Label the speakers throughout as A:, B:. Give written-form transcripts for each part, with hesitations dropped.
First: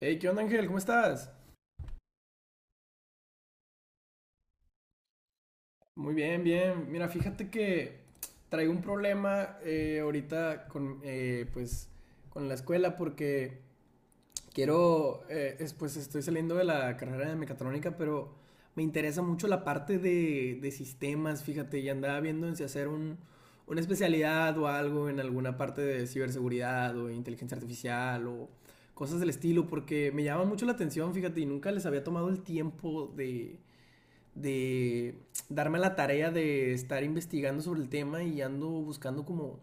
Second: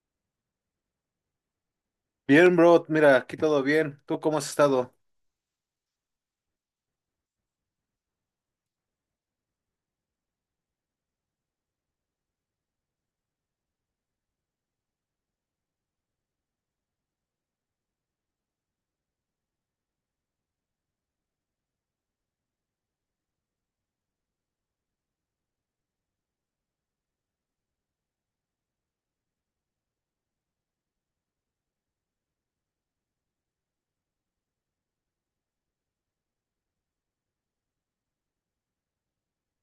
A: Hey, ¿qué onda, Ángel? ¿Cómo estás?
B: Bien, bro, mira, aquí todo bien. ¿Tú cómo has estado?
A: Muy bien, bien. Mira, fíjate que traigo un problema ahorita con la escuela porque quiero, pues estoy saliendo de la carrera de mecatrónica, pero me interesa mucho la parte de sistemas, fíjate, y andaba viendo en si hacer una especialidad o algo en alguna parte de ciberseguridad o inteligencia artificial o cosas del estilo, porque me llama mucho la atención, fíjate, y nunca les había tomado el tiempo de darme la tarea de estar investigando sobre el tema y ando buscando como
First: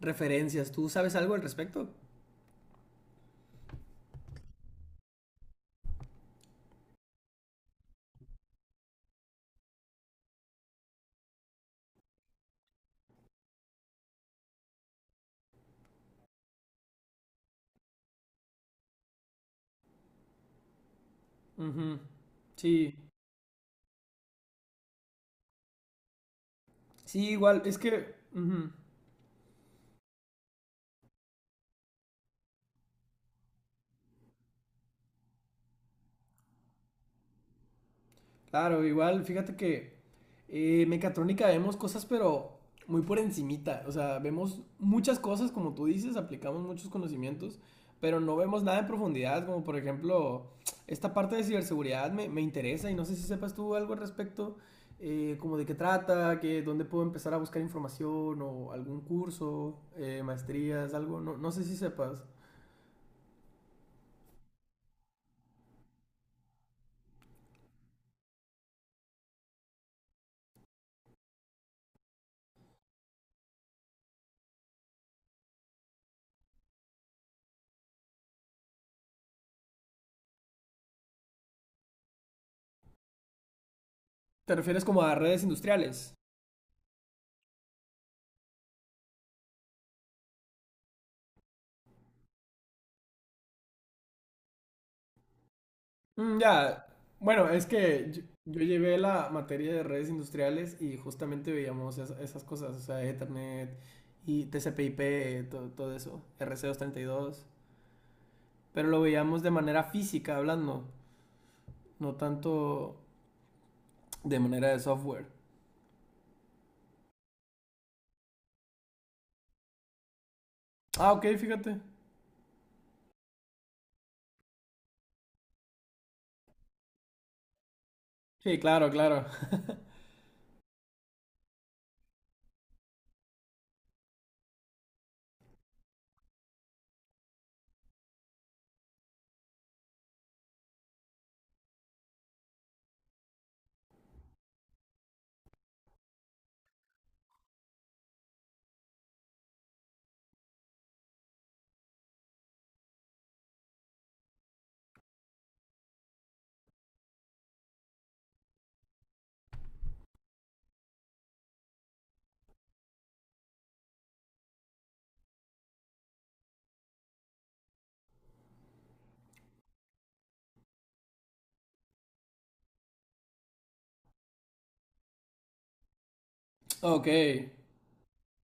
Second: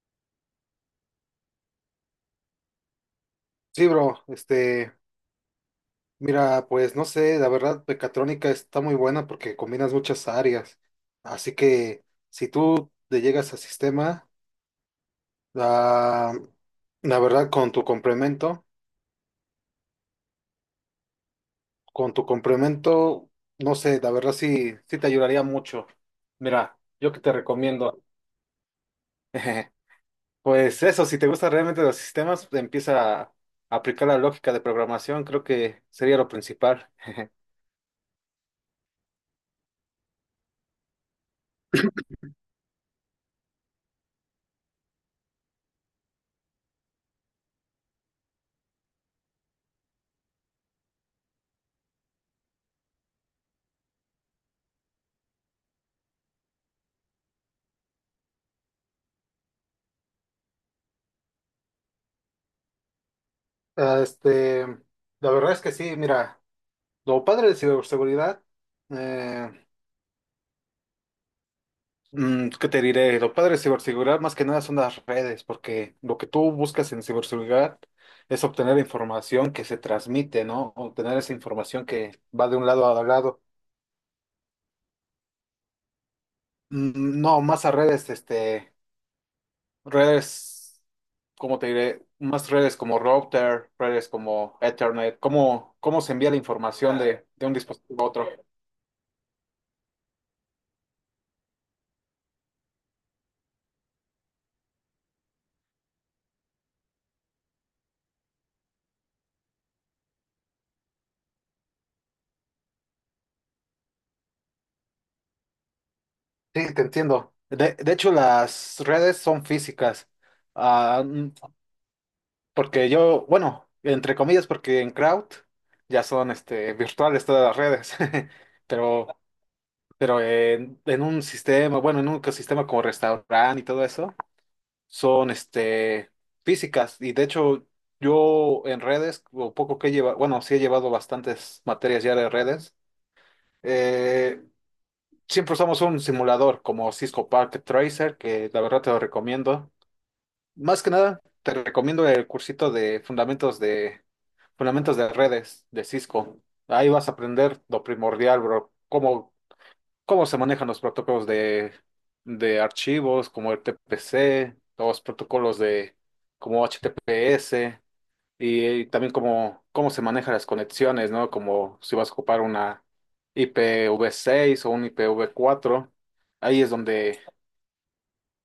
A: referencias. ¿Tú sabes algo al respecto?
B: Sí, bro, mira, pues no sé, la verdad, Pecatrónica está muy buena porque combinas muchas áreas. Así que si tú te llegas a sistema, la, la verdad, con tu complemento,
A: Ujú.
B: con tu
A: Sí.
B: complemento, no sé, la verdad sí, sí te ayudaría mucho. Mira, yo que
A: Sí,
B: te
A: igual, es
B: recomiendo.
A: que ujú.
B: Pues eso, si te gustan realmente los sistemas, empieza a aplicar la lógica de programación, creo que sería lo principal.
A: Claro, igual, fíjate que mecatrónica vemos cosas, pero muy por encimita. O sea, vemos muchas cosas, como tú dices, aplicamos muchos conocimientos, pero no vemos nada en profundidad, como por ejemplo, esta parte de ciberseguridad me interesa y no sé si sepas tú algo al respecto, como de qué trata, que dónde puedo empezar a buscar información o algún curso, maestrías, algo, no, no sé si sepas.
B: Ah, Este, la verdad es que sí, mira, lo padre de ciberseguridad, eh, ¿qué te diré? Lo padre de ciberseguridad más que nada son las redes, porque lo que tú buscas en ciberseguridad es obtener información que se transmite, ¿no? Obtener esa información que va de un lado a lado.
A: ¿Te refieres como a redes industriales?
B: No, más a redes, redes, ¿cómo te diré? Más redes como router, redes como Ethernet, ¿ cómo se envía la
A: Mm, ya,
B: información de
A: bueno,
B: un
A: es
B: dispositivo a
A: que yo,
B: otro?
A: llevé la materia de redes industriales y justamente veíamos esas cosas, o sea, Ethernet y TCP/IP, todo, eso, RC232, pero lo veíamos de manera física hablando, no tanto de manera de software.
B: Sí, te entiendo. De hecho, las redes son físicas. Ah,
A: Ah, ok,
B: mm,
A: fíjate.
B: porque yo, bueno, entre comillas, porque en Crowd ya son virtuales todas las redes.
A: Sí, claro,
B: Pero,
A: claro.
B: pero en un sistema, bueno, en un ecosistema como restaurante y todo eso, son físicas. Y de hecho, yo en redes, lo poco que he llevado, bueno, sí he llevado bastantes materias ya de redes. Eh, siempre usamos un simulador como Cisco Packet Tracer, que la verdad te lo recomiendo. Más que nada, te recomiendo el cursito de fundamentos de redes de Cisco. Ahí vas a aprender lo primordial, bro, cómo se manejan los protocolos de archivos, como el TPC, los protocolos de como HTTPS, y también cómo se manejan las conexiones, ¿no? Como si vas a ocupar una IPv6 o un IPv4. Ahí es
A: Ok,
B: donde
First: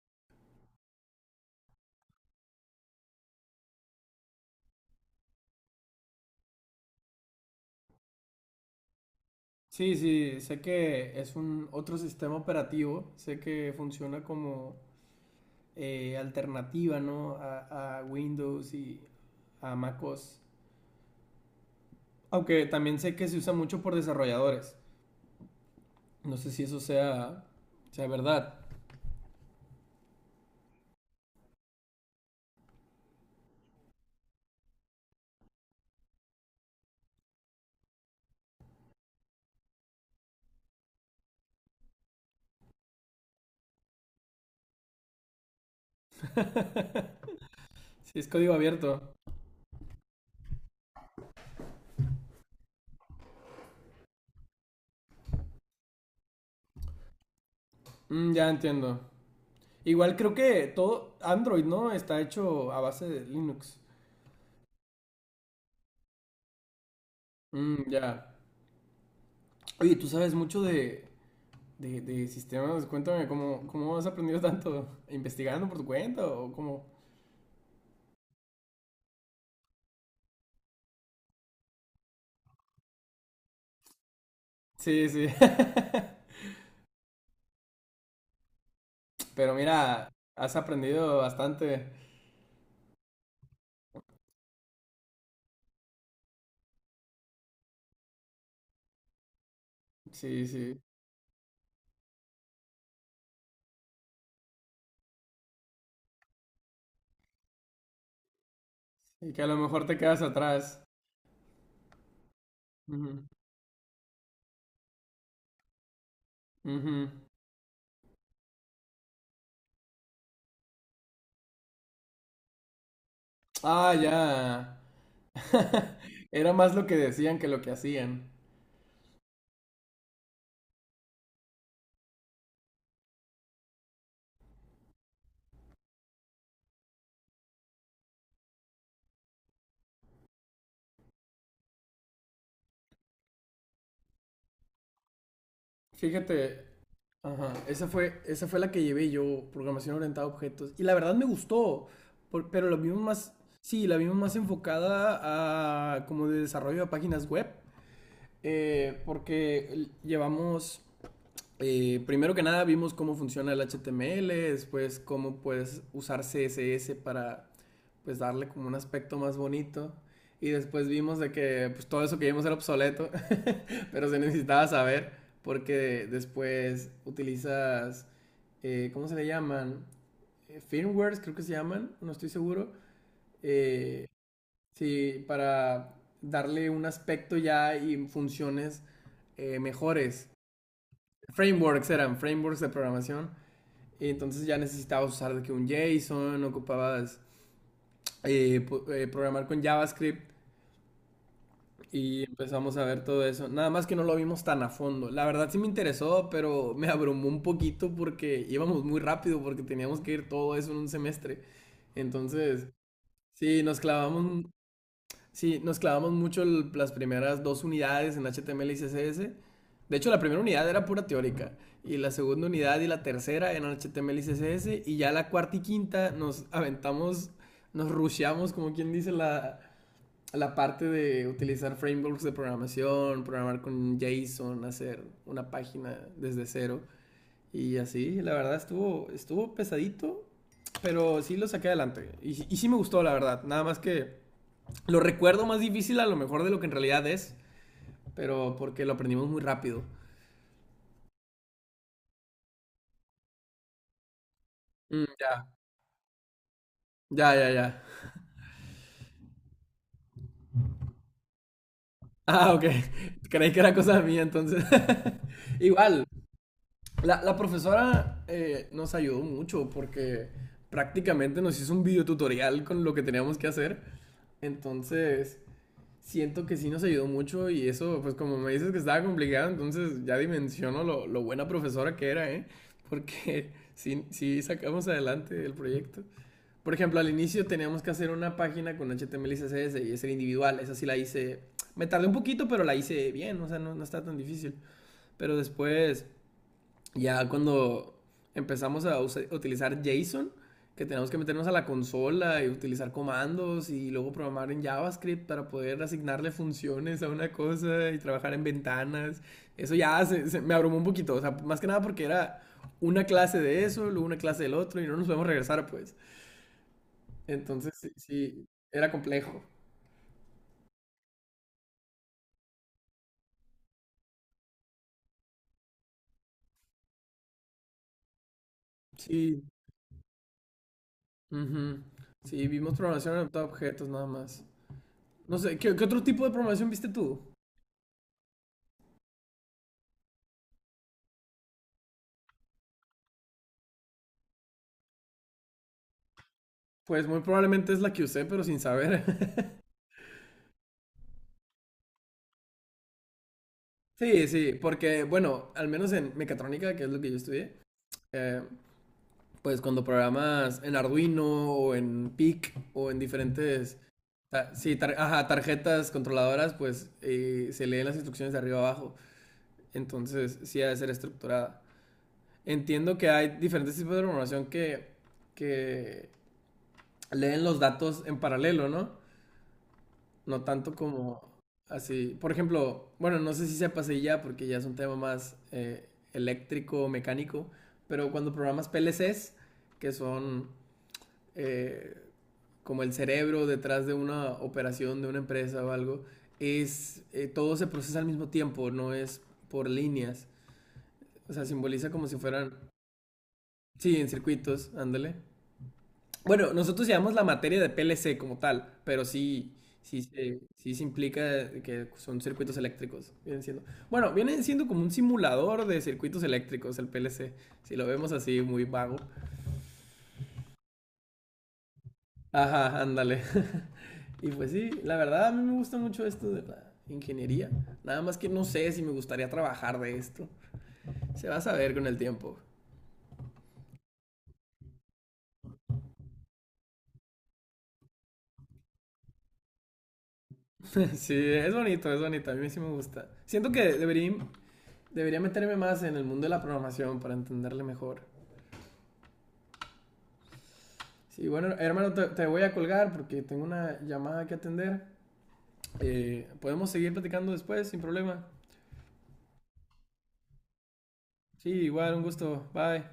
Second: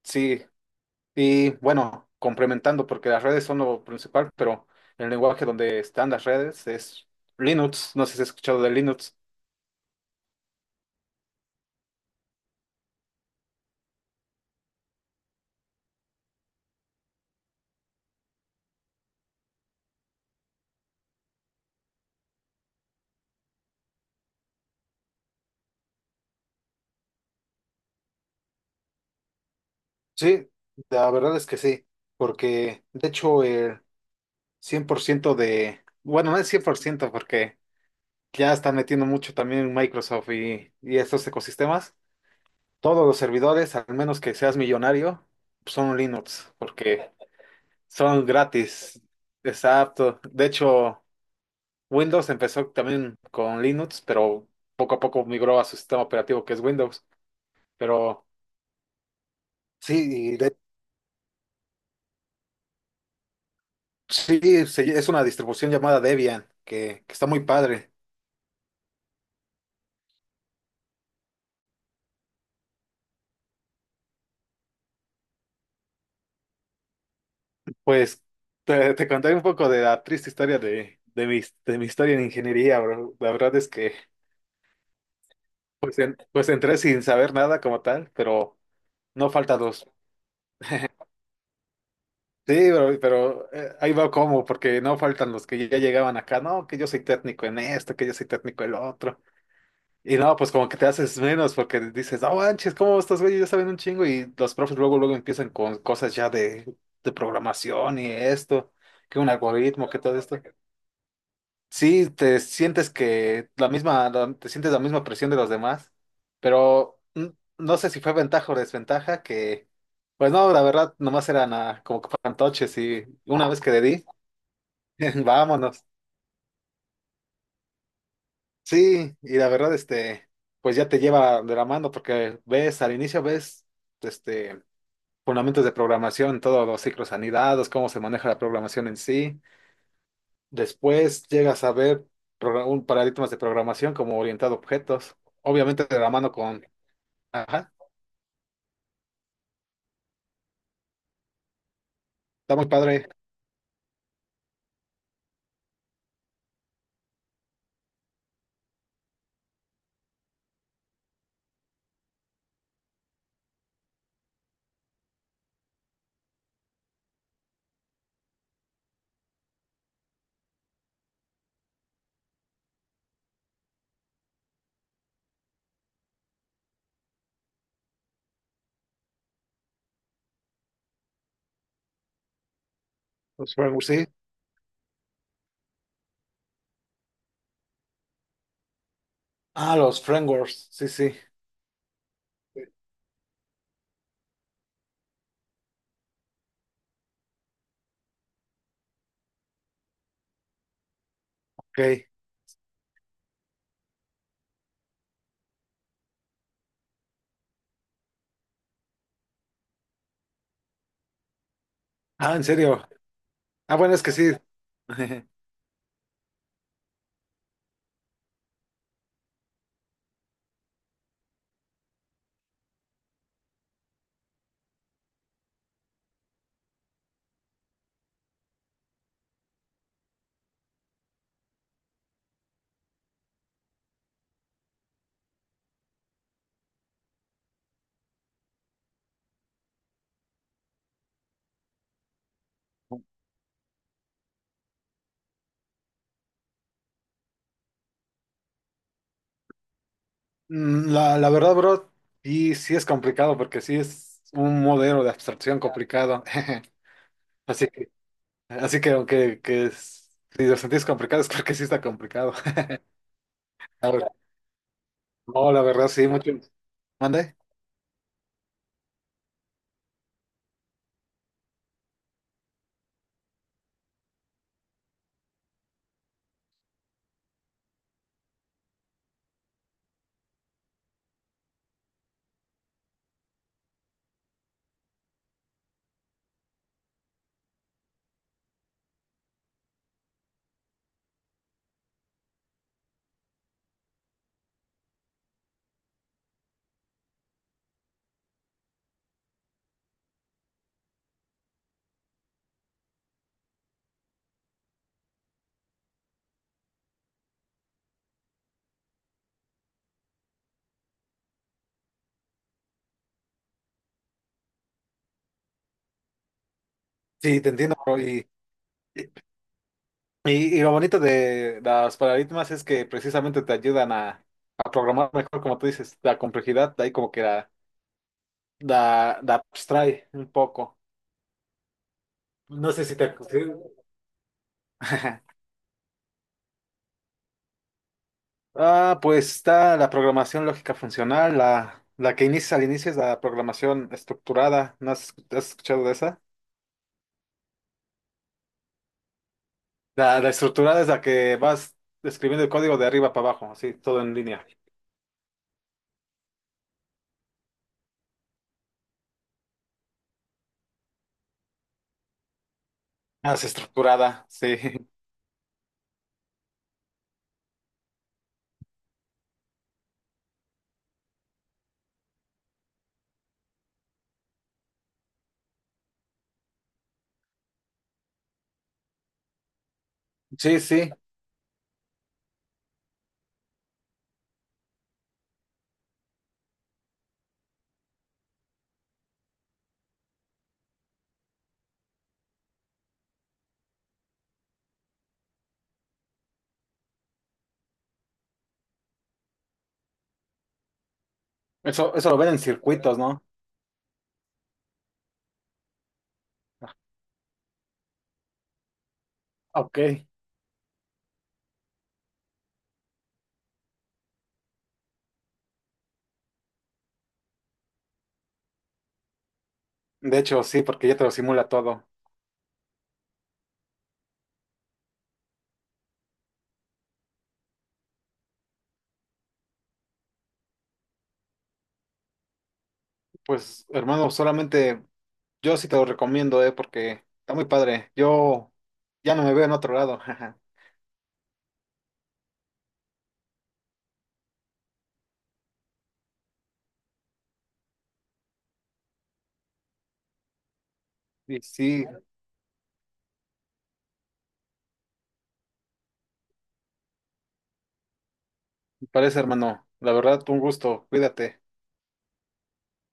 B: sí. Y bueno, complementando, porque las redes son lo principal, pero el lenguaje donde están las redes es Linux. No sé si has escuchado de Linux.
A: sí, sí, sé que es un otro sistema operativo, sé que funciona como alternativa, ¿no? A Windows y, a MacOS. Aunque también sé que se usa mucho por desarrolladores. No sé si eso sea, verdad.
B: Sí, la verdad es que sí. Porque, de hecho, el 100% de, bueno, no es 100% porque ya están metiendo mucho también Microsoft y estos ecosistemas, todos los servidores, al menos que seas millonario, son Linux, porque
A: Si
B: son
A: es código abierto.
B: gratis. Exacto. De hecho, Windows empezó también con Linux, pero poco a poco migró a su sistema operativo que es Windows. Pero
A: Mm, ya entiendo. Igual
B: sí,
A: creo
B: y de-
A: que todo Android, ¿no? Está hecho a base de Linux.
B: es una distribución llamada Debian, que está muy
A: Mm,
B: padre.
A: ya. Oye, tú sabes mucho de, de sistemas. Cuéntame, ¿cómo, has aprendido tanto? ¿Investigando por tu cuenta o cómo?
B: Pues te contaré un poco de la triste historia de mi historia en ingeniería, bro. La verdad es que
A: Sí, sí.
B: pues entré sin saber nada como tal, pero no
A: Pero
B: faltan los.
A: mira, has aprendido bastante.
B: Sí, pero, ahí va como, porque no faltan los que ya llegaban acá, no, que yo soy técnico en esto, que yo soy técnico en lo otro. Y no,
A: Sí,
B: pues como que
A: sí.
B: te haces menos porque dices, no manches, ¿cómo estos güeyes ya saben un chingo? Y los profes luego, luego empiezan con cosas ya de programación y esto, que un
A: Y que a lo mejor
B: algoritmo,
A: te
B: que todo
A: quedas
B: esto.
A: atrás.
B: Sí, te sientes
A: Ujú,
B: que la misma, te sientes la misma presión de los demás, pero
A: ujú.
B: no sé si fue ventaja o desventaja que, pues no, la verdad, nomás eran como que fantoches y una vez que le
A: Ah,
B: di,
A: ya.
B: vámonos.
A: Era más lo que decían que lo que hacían.
B: Sí, y la verdad, pues ya te lleva de la mano porque ves, al inicio ves, este, fundamentos de programación, todos los ciclos anidados, cómo se maneja la programación en sí. Después llegas a ver un paradigmas de programación como orientado a objetos, obviamente de la mano
A: Fíjate,
B: con...
A: ajá,
B: Ajá,
A: esa fue la que llevé yo, programación orientada a objetos. Y la verdad me gustó,
B: está muy
A: pero la vimos
B: padre.
A: más, sí, la vimos más enfocada a como de desarrollo de páginas web, porque llevamos primero que nada vimos cómo funciona el HTML, después cómo puedes usar CSS para pues darle como un aspecto más bonito y después vimos de que pues, todo eso que vimos era obsoleto, pero se necesitaba saber porque después utilizas, ¿cómo se le llaman? Firmwares creo que se llaman, no estoy seguro.
B: Los frameworks,
A: Eh,
B: sí.
A: sí, para darle un aspecto ya y funciones
B: Ah, los
A: mejores.
B: frameworks, sí, sí.
A: Frameworks eran, frameworks de programación y entonces ya necesitabas usar de que un JSON, ocupabas eh, programar con JavaScript
B: Ok.
A: y empezamos a ver todo eso. Nada más que no lo vimos tan a fondo. La verdad sí me interesó, pero me abrumó un poquito porque íbamos muy rápido porque teníamos que ir todo eso en un semestre.
B: Ah, ¿en
A: Entonces,
B: serio?
A: sí,
B: Ah,
A: nos
B: bueno, es que sí.
A: clavamos sí, nos clavamos mucho las primeras dos unidades en HTML y CSS. De hecho, la primera unidad era pura teórica y la segunda unidad y la tercera eran HTML y CSS y ya la cuarta y quinta nos aventamos, nos rusheamos, como quien dice, la, parte de utilizar frameworks de programación, programar con JSON, hacer una página desde cero y así. La verdad estuvo, pesadito, pero sí lo saqué adelante y, sí me gustó, la verdad. Nada más que. Lo recuerdo más difícil a lo mejor de lo que en realidad es, pero porque lo aprendimos muy rápido.
B: La, la verdad, bro, sí, sí es complicado porque sí es un modelo
A: Mm,
B: de
A: ya,
B: abstracción complicado.
A: ya, ya, ya.
B: Así que, así que si lo sentís complicado es porque sí está complicado.
A: Ah, ok. Creí que era
B: A
A: cosa
B: ver,
A: mía entonces.
B: no, la verdad,
A: Igual,
B: sí, mucho.
A: la,
B: ¿Mande?
A: profesora nos ayudó mucho porque prácticamente nos hizo un videotutorial con lo que teníamos que hacer. Entonces, siento que sí nos ayudó mucho y eso, pues como me dices que estaba complicado, entonces ya dimensiono lo, buena profesora que era, ¿eh? Porque sí, sí sacamos adelante el proyecto. Por ejemplo, al inicio teníamos que hacer una página con HTML y CSS y ser individual. Esa sí la hice. Me tardé un poquito, pero la hice bien. O sea, no, no está tan difícil. Pero después, ya cuando empezamos a utilizar JSON, que tenemos que meternos a la consola y utilizar comandos y luego programar en JavaScript para poder asignarle funciones a una cosa y trabajar en ventanas. Eso ya me abrumó un poquito, o sea, más que nada porque era una clase de eso, luego una clase del otro y no nos podemos regresar, pues.
B: Sí, te
A: Entonces,
B: entiendo,
A: sí,
B: bro.
A: sí, era complejo.
B: Y lo bonito de las paradigmas es que precisamente te ayudan a programar mejor, como tú dices, la complejidad, de ahí como que la
A: Sí,
B: abstrae un poco.
A: ujú. Sí,
B: No
A: vimos
B: sé si te...
A: programación adaptada a objetos nada más. No sé, ¿qué otro tipo de programación viste tú?
B: Ah, pues está la programación lógica funcional, la que inicia al inicio es la programación estructurada, ¿no has, has escuchado de esa?
A: Pues muy probablemente es la que usé, pero sin saber.
B: La estructurada es la que vas escribiendo el código de arriba para abajo, así, todo en
A: Sí,
B: línea.
A: sí, porque, bueno, al menos en mecatrónica, que es lo que yo estudié, eh, pues cuando programas en Arduino o en PIC o en
B: Ah, es
A: diferentes,
B: estructurada, sí.
A: sí, ajá, tarjetas controladoras, pues se leen las instrucciones de arriba abajo. Entonces, sí ha de ser estructurada. Entiendo que hay diferentes tipos de programación que leen los datos en paralelo, ¿no? No
B: Sí,
A: tanto
B: sí,
A: como así. Por ejemplo, bueno, no sé si se pase ya porque ya es un tema más eléctrico, mecánico, pero cuando programas PLCs, que son eh, como el cerebro detrás de una operación de una empresa o algo, es todo se procesa al mismo tiempo, no es por líneas. O sea, simboliza como
B: eso
A: si
B: lo ven en
A: fueran,
B: circuitos, ¿no?
A: sí, en circuitos, ándale. Bueno, nosotros llevamos la materia de PLC como tal, pero sí, sí,
B: Ok.
A: se implica que son circuitos eléctricos, vienen siendo. Bueno, vienen siendo como un simulador de circuitos eléctricos el PLC, si lo vemos así muy vago.
B: De hecho, sí, porque ya te lo simula todo.
A: Ajá, ándale. Y pues sí, la verdad a mí me gusta mucho esto de la ingeniería. Nada más que no sé si me gustaría trabajar de esto. Se va a saber con el tiempo.
B: Pues, hermano, solamente yo sí te lo recomiendo, porque está muy padre. Yo ya no me veo en otro lado. Jaja.
A: Sí, es bonito, a mí sí me gusta. Siento que debería, meterme más en el mundo de la programación para entenderle mejor. Sí,
B: Y
A: bueno,
B: sí,
A: hermano, te, voy a colgar porque tengo una llamada que atender. Podemos seguir platicando después, sin problema.
B: me parece, hermano. La verdad, un gusto. Cuídate.
A: Sí, igual, un gusto. Bye.